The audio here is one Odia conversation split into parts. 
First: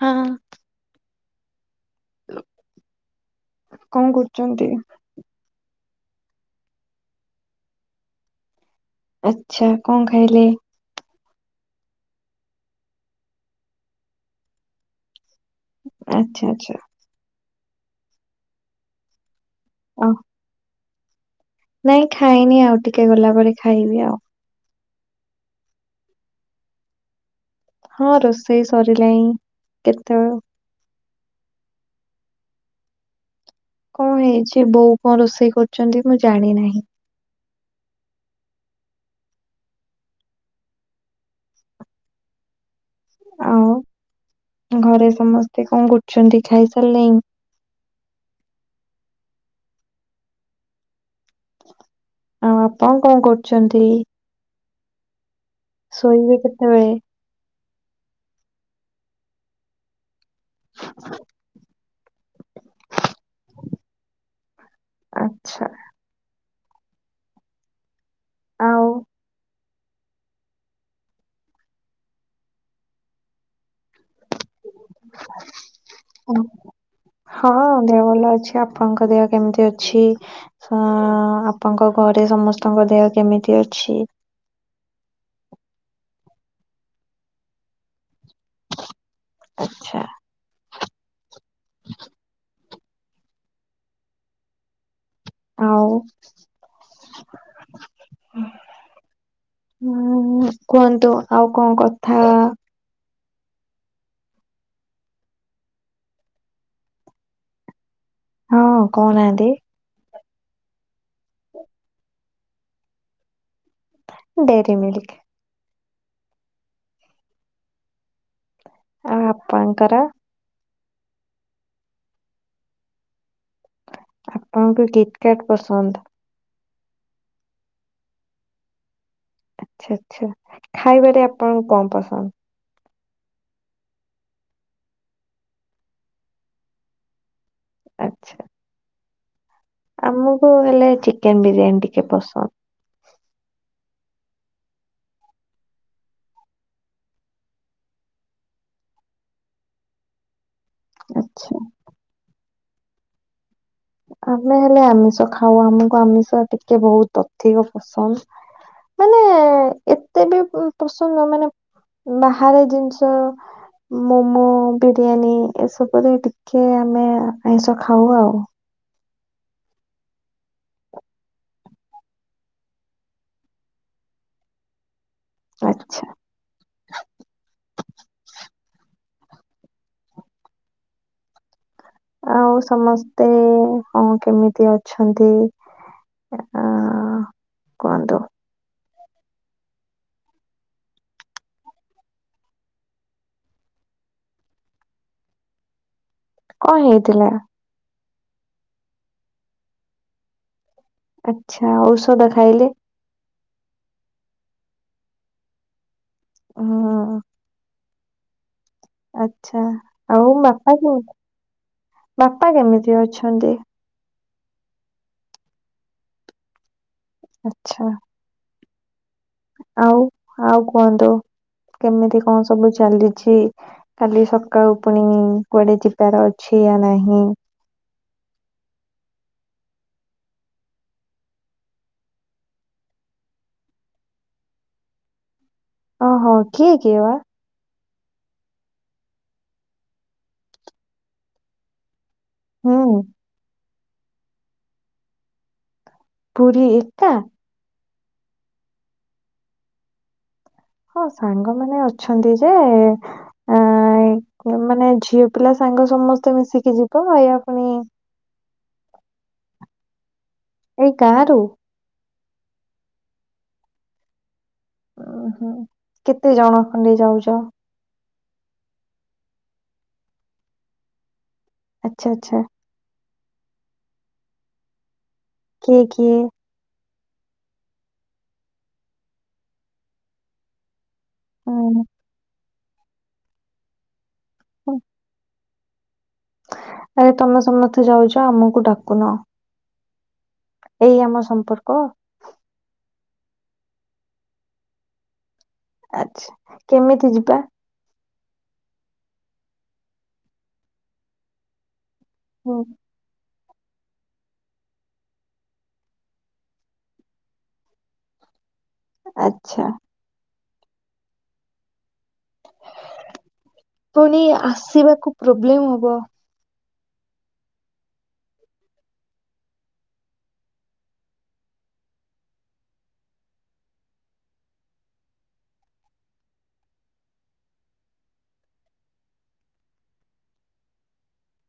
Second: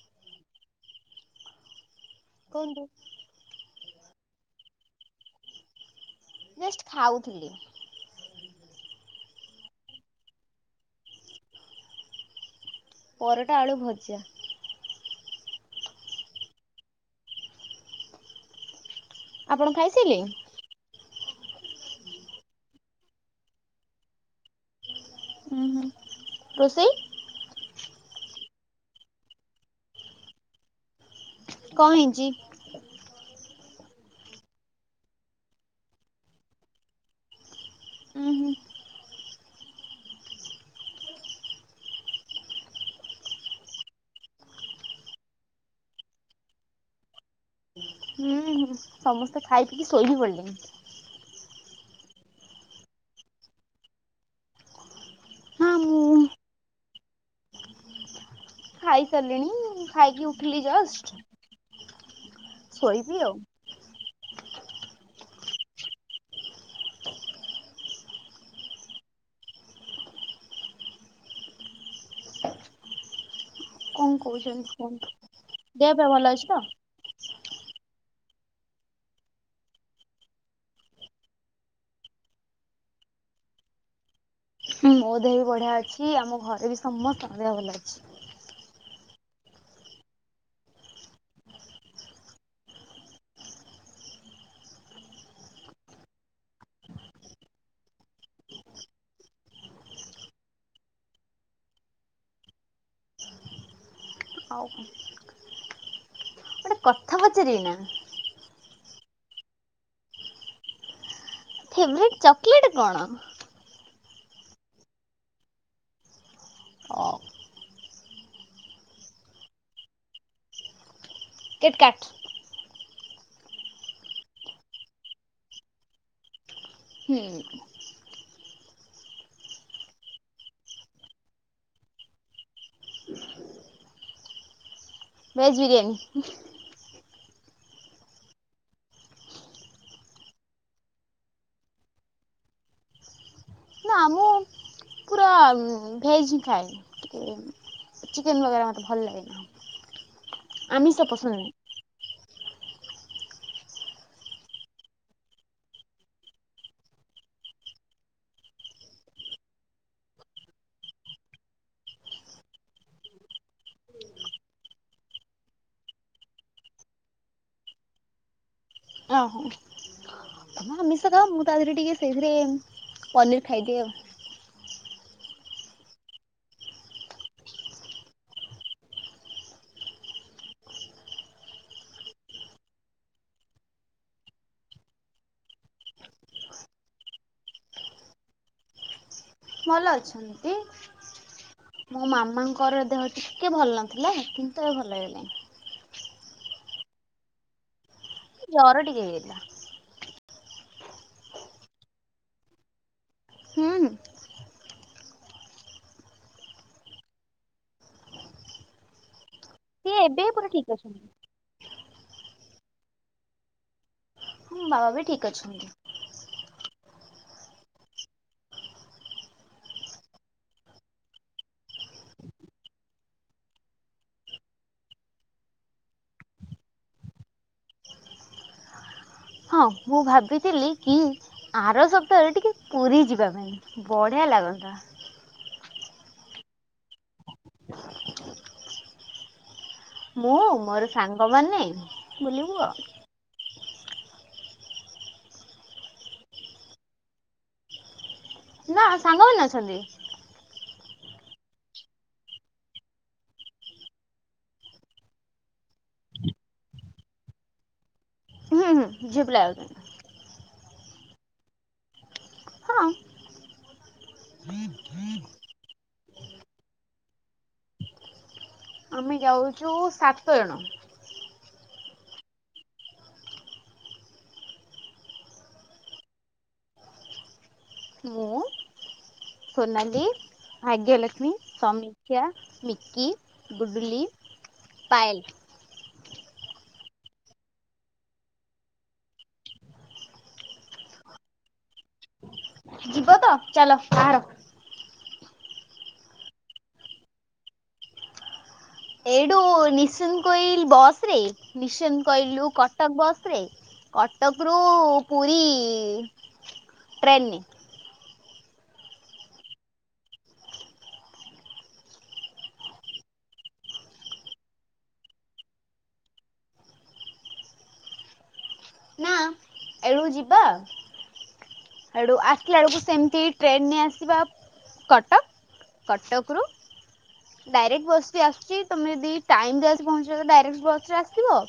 ହଁ। କହନ୍ତୁ। କଣ କରୁଚନ୍ତି? ଜଷ୍ଟ ଖାଉଥିଲି। ଆଛା କଣ ଖାଇଲେ? ପରଟା ଆଳୁ ଭଜା। ଆଚ୍ଛା ଆଚ୍ଛା। ଆପଣ ଖାଇ ଓ ସାଇଲେଣୀ? ନାଇଁ ଖାଇନି ଆଉ ଟିକେ ଗଲା ପରେ ଖାଇବି ଆଉ। ହୁଁ ହୁଁ। ରୋଷେଇ? ହଁ ରୋଷେଇ ସରିଲାଣି କେତେବେଳୁ। କଣ ହେଇଛି? କଣ ହେଇଛି ବୋଉ କଣ ରୋଷେଇ କରୁଚନ୍ତି ମୁଁ ଜାଣି ନାହିଁ। ଉୁଁ ହୁଁ। ଆଉ ଘରେ ସମସ୍ତେ କଣ କରୁଛନ୍ତି ଖାଇସାରିଲେଣି? ହୁଁ ହୁଁ। ସମସ୍ତେ ଖାଇ ପିଇକି ଶୋଇ ବିି ପଡ଼ିଲେଣି। ଆଉ ଆପଣ କଣ କରୁଛନ୍ତି? ହଁ ମୁଁ ଶୋଇବେ କେତେବେଳେ? ଖାଇସାରିଲିଣି ଖାଇକି ଉଠିଲି ଜଷ୍ଟ। ଶୋଇବି ଆଉ। ଆଚ୍ଛା। ଆଉ କଣ କହୁଛନ୍ତି କୁହନ୍ତୁ। ଦେହପା ଭଲ ଅଛି ତ? ହଁ ଦେହ ଭଲ ଅଛି। ଆପଣଙ୍କ ଦେହ କେମିତି ଅଛି? ଅ ଆପଣଙ୍କ ଘରେ ସମସ୍ତଙ୍କ ଦେହ କେମିତି ଅଛି? ମୋ ଦେହ ବି ବଢ଼ିଆ ଅଛି। ଆମ ଘରେ ବି ସମସ୍ତଙ୍କ ଦେହ ଭଲ ଅଛି। ଆଚ୍ଛା। ଆଉ ହୁଁ କୁହନ୍ତୁ ଆଉ କଣ କଥା। ଆଉ ଗୋଟେ କଥା ପଚାରିବି ନା ହଁ କହୁ ନାହାନ୍ତି। ଫେଭରାଇଟି ଚକ୍ଲେଟ୍ କଣ? Dairy Milk. ଅ ଆଉ ଆପଣଙ୍କର? କିଟ୍ କାଟ। ଆପଣଙ୍କୁ କିଟ୍ କାର୍ଟ ପସନ୍ଦ? ହୁଁ। ଆଛା ଆଚ୍ଛା ଖାଇବାରେ ଆପଣଙ୍କୁ କଣ ପସନ୍ଦ? ଭେଜ୍ ବିରିୟାନୀ। ଆଚ୍ଛା। ଆମକୁ ହେଲେ ଚିକେନ ବିରିୟାନୀ ଟିକେ ପସନ୍ଦ। ନା ମୁଁ ପୁରା ଭେଜ୍ ହିଁ ଖାଏ ଟି ଚିକେନ ବଗେରା ମୋତେ ଭଲ ଲାଗେନା। ଆମିଷ ପସନ୍ଦ ନୁହେଁ। ଆଚ୍ଛା ଆମେ ହେଲେ ଆମିଷ ଖାଉ ଆମକୁ ଆମିଷ ଟିକେ ବହୁତ ଅଧିକ ପସନ୍ଦ। ମାନେ ଏତେ ବି ପସନ୍ଦ ମାନେ ବାହାରେ ଜିନିଷ ମୋମୋ, ବିରିୟାନୀ ଏସବୁରେ ଟିକେ ଆମେ ଆଇଁଷ ଖାଉ ଆଉ। ଓହୋ। ତ ଆମିଷ ଖା ମୁଁ ତା ଦେହରେ ଟିକେ ସେଇଥିରେ ପନିର ଖାଇଦିଏ ଆଉ। ଆଚ୍ଛା। ଆଉ ସମସ୍ତେ ହଁ କେମିତି ଅଛନ୍ତି? ଅ କୁହନ୍ତୁ। ଭଲ ଅଛନ୍ତି। ମୋ ମାମାଙ୍କ ର ଦେହ ଟିକେ ଭଲ ନଥିଲା କିନ୍ତୁ ଏ ଭଲ ହେଇଲାଣି। କଁ ହେଇଥିଲା? ଏଇ ଜର ଟିକେ ହେଇଯାଇଥିଲା। ଆଚ୍ଛା ଔଷଧ ଖାଇଲେ। ହୁଁ ହୁଁ। ହଁ। ଆଛା ସିଏ ଏବେ ଆଉ ପୁରା ଠିକ୍ ବାପା କେ ଅଛନ୍ତି। ବାପା କେମିତି ଅଛନ୍ତି? ହୁଁ ବାବା ବି ଠିକ୍ ଅଛନ୍ତି। ଆଚ୍ଛା। ଆଉ ଆଉ କୁହନ୍ତୁ କେମିତି କଣ ସବୁ ଚାଲିଛି। କାଲି ସକାଳୁ ପୁଣି କୁଆଡେ ଯିବାର ଅଛି ୟା ନାହିଁ। ହଁ ମୁଁ ଭାବିଥିଲି କି ଆର ସପ୍ତାହରେ ଟିକେ ପୁରୀ ଯିବା ପାଇଁ। ବଢ଼ିଆ ଲାଗନ୍ତା। ଓହୋ କିଏ କିଏ ବା। ମୁଁ ମୋର ସାଙ୍ଗମାନେ ବୁଲିବୁ ହୁଁ ଆଉ। ପୁରୀ ଏକା। ନା ସାଙ୍ଗମାନେ ଅଛନ୍ତି। ହଁ ସାଙ୍ଗମାନୋନ ଅଛନ୍ତି ଯେ। ଆଁ ମାନେ ଝିଅ ପିଲା ସାଙ୍ଗ ସମସ୍ତେ ମିଶିକି ଯିବ ୟା ପୁଣି। ହୁଁ ହୁଁ ଝିଅ ପିଲା ଏକା। ଏଇ ଗାଁ ରୁ। ହଁ। ଉଁ ହୁଁ କେତେ ଜଣ ଖଣ୍ଡେ ଯାଉଛ। ଆମେ ଯାଉଛୁ ସାତଜଣ। ଆଚ୍ଛା ଆଚ୍ଛା। କିଏ କିଏ। ମୁଁ ସୋନାଲି ଭାଗ୍ୟଲକ୍ଷ୍ମୀ ଉଁ, ସମୀକ୍ଷା। ମିକି ଡୁଡୁଲି ହୁଁ ପାଏଲ। ହେଇ ତମେ ସମତେ ଯାଉଛ ଆମକୁ ଡାକୁନ। ଏଇ ଆମ ସମ୍ପର୍କ। ଯିବ ତ ଚାଲ ବାହାର। ଆଛା କେମିତି ଯିବା? ଏଇଠୁ ନିଶ୍ଚିନ୍ତ କୋଇଲି ବସ ରେ ନିଶ୍ଚନ୍ତ କୋଇଲୁ ରୁ ହୁଁ କଟକ ବସ୍ ରେ କଟକରୁ ପୁରୀ ଟ୍ରେନରେ। ଆଛା। ପୁଣି ଆସିବାକୁ ପ୍ରୋବ୍ଲେମ ହବ। ନା ଏଠୁ ଯିବା। ସେଡ଼ୁ ଆସିଲା ବେଳକୁ ସେମିତି ଟ୍ରେନ୍ର ରେ ଆସିବା କଟକ। କଟକରୁ। ଡାଇରେକ୍ଟ ବସ ବି ଆସୁଛି ତମେ ଯଦି ଟାଇମ ରେ ଆସି ପହଞ୍ଚିବ ତ ଡାଇରେକ୍ଟ ବସ ରେ ଆସିବ।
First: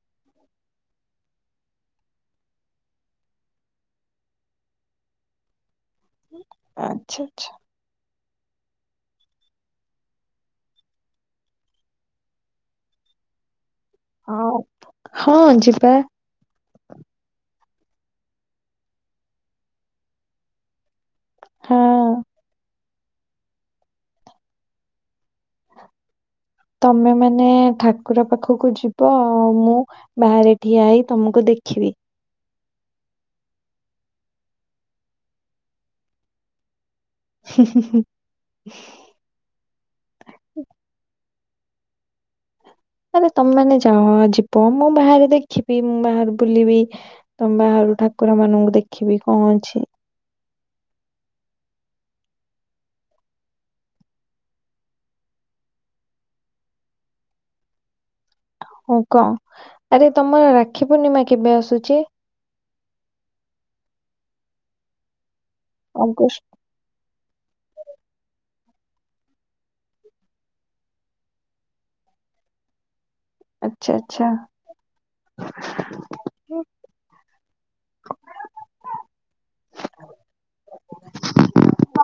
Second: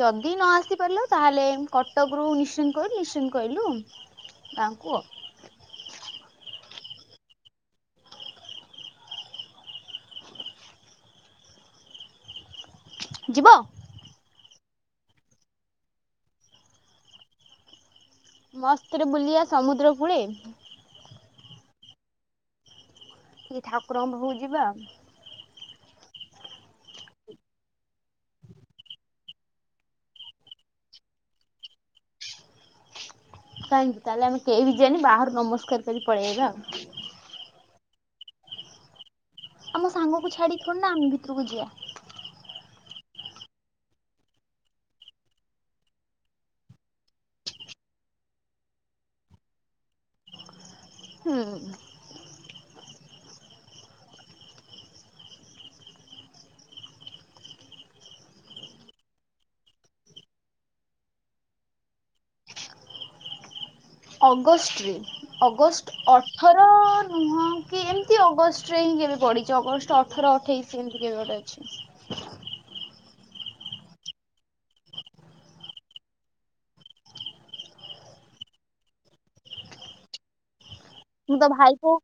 ଯଦି ନ ଆସି ପାରିଲ ତାହେଲେ କଟକ ରୁ ନିଶ୍ଚିନ୍ତ କୋଇଲି ନିଶ୍ଚିନ୍ତ କୋଇଲ ରୁ। ଗାଁ କୁ ଆଉ। ଆଚ୍ଛା ଆଚ୍ଛା। ଯିବ। ହଁ ହଁ ଯିବା। ମସ୍ତରେ ବୁଲିବା ସମୁଦ୍ର କୂଳେ। ହଁ। ଟିକେ ଠାକୁରଙ୍କ ପାଖ କୁ ଯିବା। ତମେ ମାନେ ଠାକୁର ପାଖକୁ ଯିବ ଆଉ ମୁଁ ବାହାରେ ଠିଆ ହେଇ ତମକୁ ଦେଖିବି। କାହିଁକି ତାହେଲେ ଆମେ କେହି ବି ଯିବାନି ବାହାରୁ ନମସ୍କାର କରି ପଳେଇବା ଆଉ। ହୁଁ ହୁଁ ହୁଁ। ଆମ ସାଙ୍ଗକୁ ଛାଡ଼ି ଥୋଡି ନା ଆମେ ଭିତରକୁ ଯିବା। ନରେ ତମାନେ ଯାଅ ଯିବ ମୁଁ ବାହାରେ ଦେଖିବି ମୁଁ ବାହାରେ ବୁଲିବି। ତ ବାହାରୁ ଠାକୁର ମାନଙ୍କୁ ଦେଖିବି କଣ ଅଛି। ହୁଁ। ହଉ କଣ ଆରେ ତମର ରାକ୍ଷୀ ପୂର୍ଣ୍ଣିମା କେବେ ଆସୁଛି? ଅଗଷ୍ଟରେ ଅଗଷ୍ଟ ଅଠର [unintelligible] ନୁହଁ କି ଏମିତି ଅଗଷ୍ଟରେ ହିଁ କେବେ ପଡ଼ିଛି ଅଗଷ୍ଟ ଅଠର ଅଠେଇଶ ଏମିତି କେବେ ଗୋଟେ ଅଛି। ଆଚ୍ଛା ଆଚ୍ଛା। ମୁଁ ତ ଭାଇକୁ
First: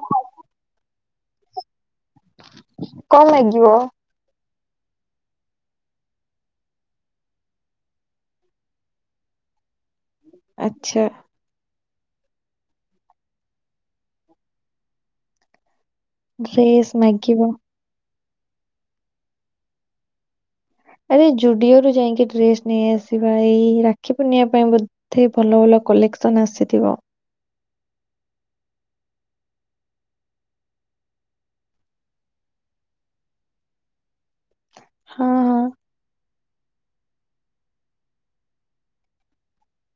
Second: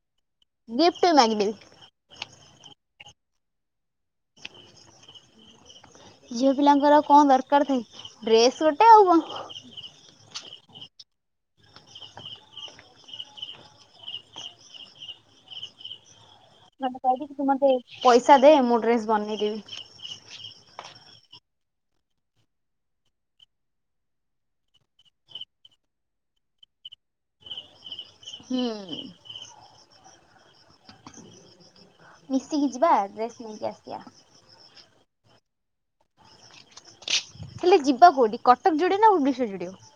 ଗିଫ୍ଟ ବି ମାଗି ଦେବି। କଣ ମାଗିବ? ଝିଅ ପିଲାଙ୍କର କଣ ଦରକାର ଥାଏ ଡ୍ରେସ ଗୋଟେ ଆଉ କଣ। ଆଛା ଡ୍ରେସ୍ ମତେ କହିବି କି ତୁ ମାଗିବ ମତେ ପଇସା ଦେ ମୁଁ ଡ୍ରେସ ବନେଇଦବି। ଆରେ ଜୁଡିଓରୁୁ ଯାଇକି ଡ୍ରେସ ନେଇଆସିବା। ଏଇ ରାକ୍ଷୀ ପୁର୍ଣିମା ପାଇଁ ବୋ ଧେ ଭଲ ଭଲ କଲେକ୍ସନ ଆସିଥିବ। ହୁଁ ମିଶିକି ଯିବା ଡ୍ରେସ ନେଇକି ଆସିବା। ହଁ ହଁ ହେଲେ ଯିବା କେଉଠି କଟକ ଜୁଡିଓ ନା ଭୁବନେଶ୍ୱର ଜୁଡିଓ?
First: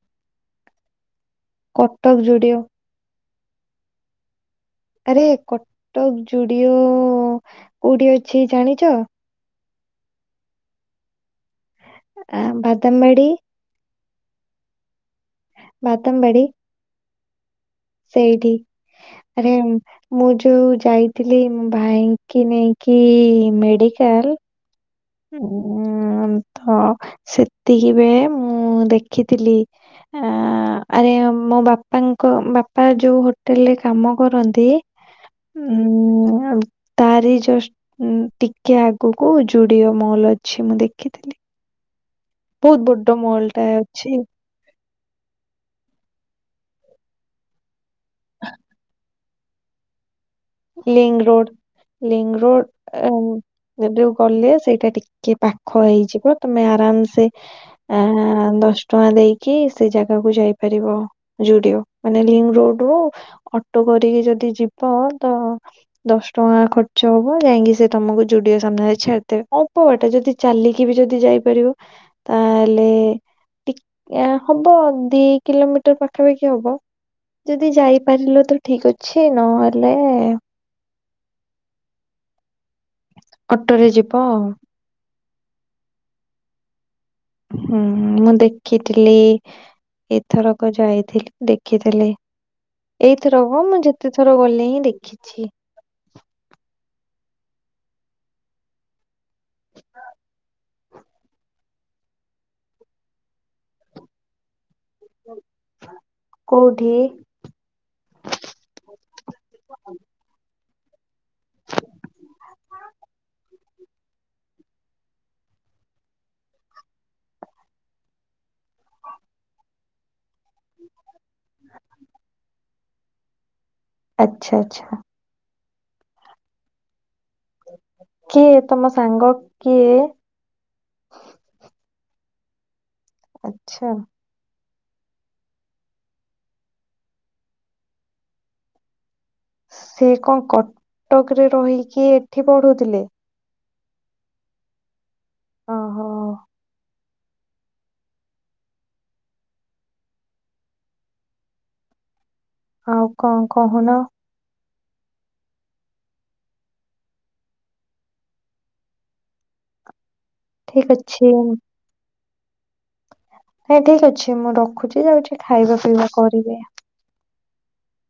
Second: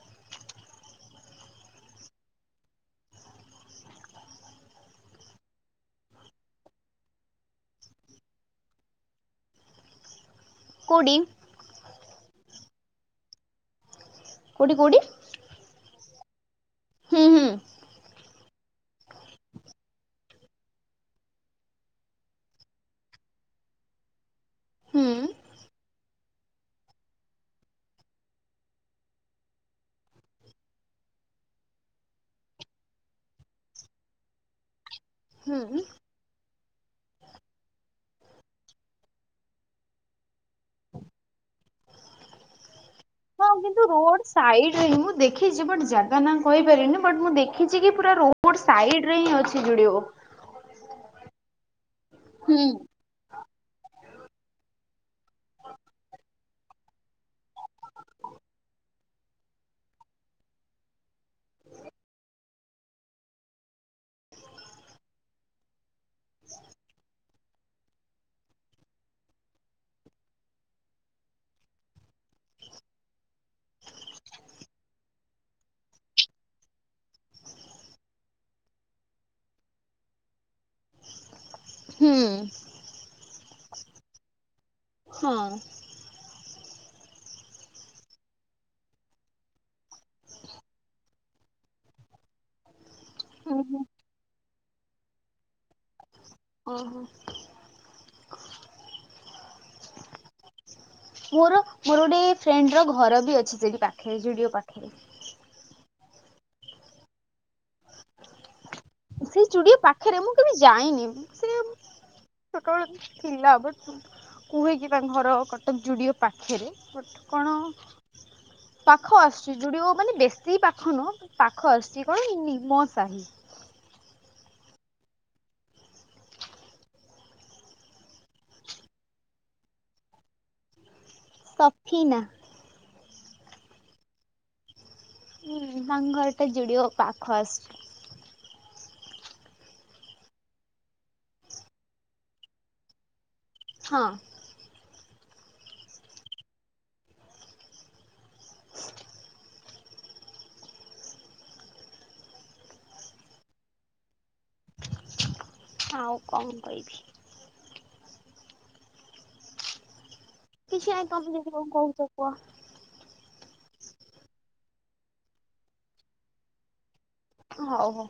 କଟକ ଯୁଡ଼ିଓ। ଆରେ କଟକ ଯୁଡିଓ କୋଉଠି ଅଛି ଜାଣିଛ? କୋଉଠି? ଆ ବାଦାମବାଡ଼ି କୋଉଠି କୋଉଠି? ବାଦାମବାଡ଼ି। ହୁଁ ହୁଁ ଏଇଠି ଆରେ ମୁଁ ଯୋଉ ଯାଇଥିଲି ମୋ ଭାଇ କି ନେଇକି ମେଡିକାଲ ଉ ତ ସେତିକିିବେଳେ ମୁଁ ଦେଖିଥିଲି। ଆ ଆରେ ମୋ ବାପାଙ୍କ ବାପା ଯୋଉ ହୋଟେଲ ରେ କାମ କରନ୍ତି। ହୁଁ ହୁଁ ଉଁ ଆଉ ତାରି ଜଷ୍ଟ ଟିକେ ଆଗକୁ ଯୁ ଡିଓ ମଲ୍ ଅଛି ମୁଁ ଦେଖିଥିଲି। ବହୁତ ବଡ଼ ମଲ। ହଁ ରୋଡ ସାଇଡଁ ମୁଁ ଦେଖିଛି ବଟ ଜାଗା ନା କହିପାରିନି ବଟ ମୁଁ ଦେଖିଛି କି ପୁରା ରୋ ଡ଼ ସାଇଡ ରେ ହିଁ ଅଛି ଜୁଡିଓ। ଲିଙ୍କ ରୋଡ଼ ଲିଙ୍କ ହୁଁ ରୋଡ଼ ଯୋଉ ଗଲେ ସେଇଟା ଟିକେ ପାଖ ହେଇଯିବ ତମେ ଆରାମ ସେ ଆ ଦଶ ଟଙ୍କା ଦେଇକି ସେ ଜାଗାକୁ ଯାଇପାରିବ। ଯୁଡିଓ ମାନେ ଲିଙ୍କ ରୋଡ ରୁ ଅଟୋ କରିକି ଯଦି ଯିବ ତ ଦଶ ଟଙ୍କା ଖର୍ଚ୍ଚ ହବ। ଯାଇକି ସେ ତମକୁ ଯୁଡିଓ ସାମ୍ନାରେ ଛାଡିଦେବେ ଅଳ୍ପ ବାଟ ଯଦି ଚାଲିକି ବି ଯଦି ଯାଇପାରିବ। ତାହେଲେ ଟିକ ହବ ଦି କିଲୋମିଟର ପାଖାପାଖି ହବ। ଯଦି ଯାଇପାରିଲ ତ ଠିକ ଅଛି ନହେଲେ ହୁଁ ଅଟୋରେ ଯିବ ଆଉ ହଁ ହୁଁ ମୁଁ ଦେଖିଥିଲି ଏଥରକ ଯାଇଥିଲି ଦେଖିଥିଲି। ଏଇଥର ହବ ମୁଁ ଯେତେଥର ଗଲି ହିଁ ଦେଖିଛି। ଓହୋ। ମୋର ମୋର ଗୋଟେ ଫ୍ରେଣ୍ଡ୍ ର ଘରବି ଅଛି ସେଠି ପାଖରେ ଜୁଡ଼ିଓ ପାଖରେ। କୋଉଠି? [inaudible] ସେ ଚୁଡ଼ିଓ ପାଖରେ ମୁଁ କେବେ ଯାଇନି ସେ ସକାଳୁ ଥିଲା ବଟ୍ କୁହେକିି ତାଙ୍କ ଘର କଟକ ଯୁଡ଼ିଓ ପାଖେରେ ବଟ୍ କଣ ପାଖ ଆସୁଛି ଜୁଡ଼ିଓ ମାନେ ବେଶୀ ପାଖ ନୁହ ପାଖ ଆସୁଛି କଣକି ନିମ ସାହି। ଆଚ୍ଛା ଆଚ୍ଛା। କିଏ ତମ ସାଙ୍ଗ କିଏ? ସଫିନା। ଆଛା। ଉଁ ତାଙ୍କ ଘରଟା ଜୁଡ଼ିଓ ପାଖଆସୁଚି। ସେ କଣ କଟକରେ ରହିକି ଏଠି ପଢୁଥିଲେ? ହଁ। ଓହୋ ଆଉ କଣ କହୁନ? ଆଉ କଣ କହିବି? ଠିକ କିଛି ନାହିଁ ତମେ ଅଛି। ଯଦି କଣ କହୁଚ କୁହ। ହେ ଠିକ୍ ଅଛି ମୁଁ ରଖୁଚି ଯାଉଚି ଖାଇବା ପିଇବା କରିବି। ହଉ ହଉ।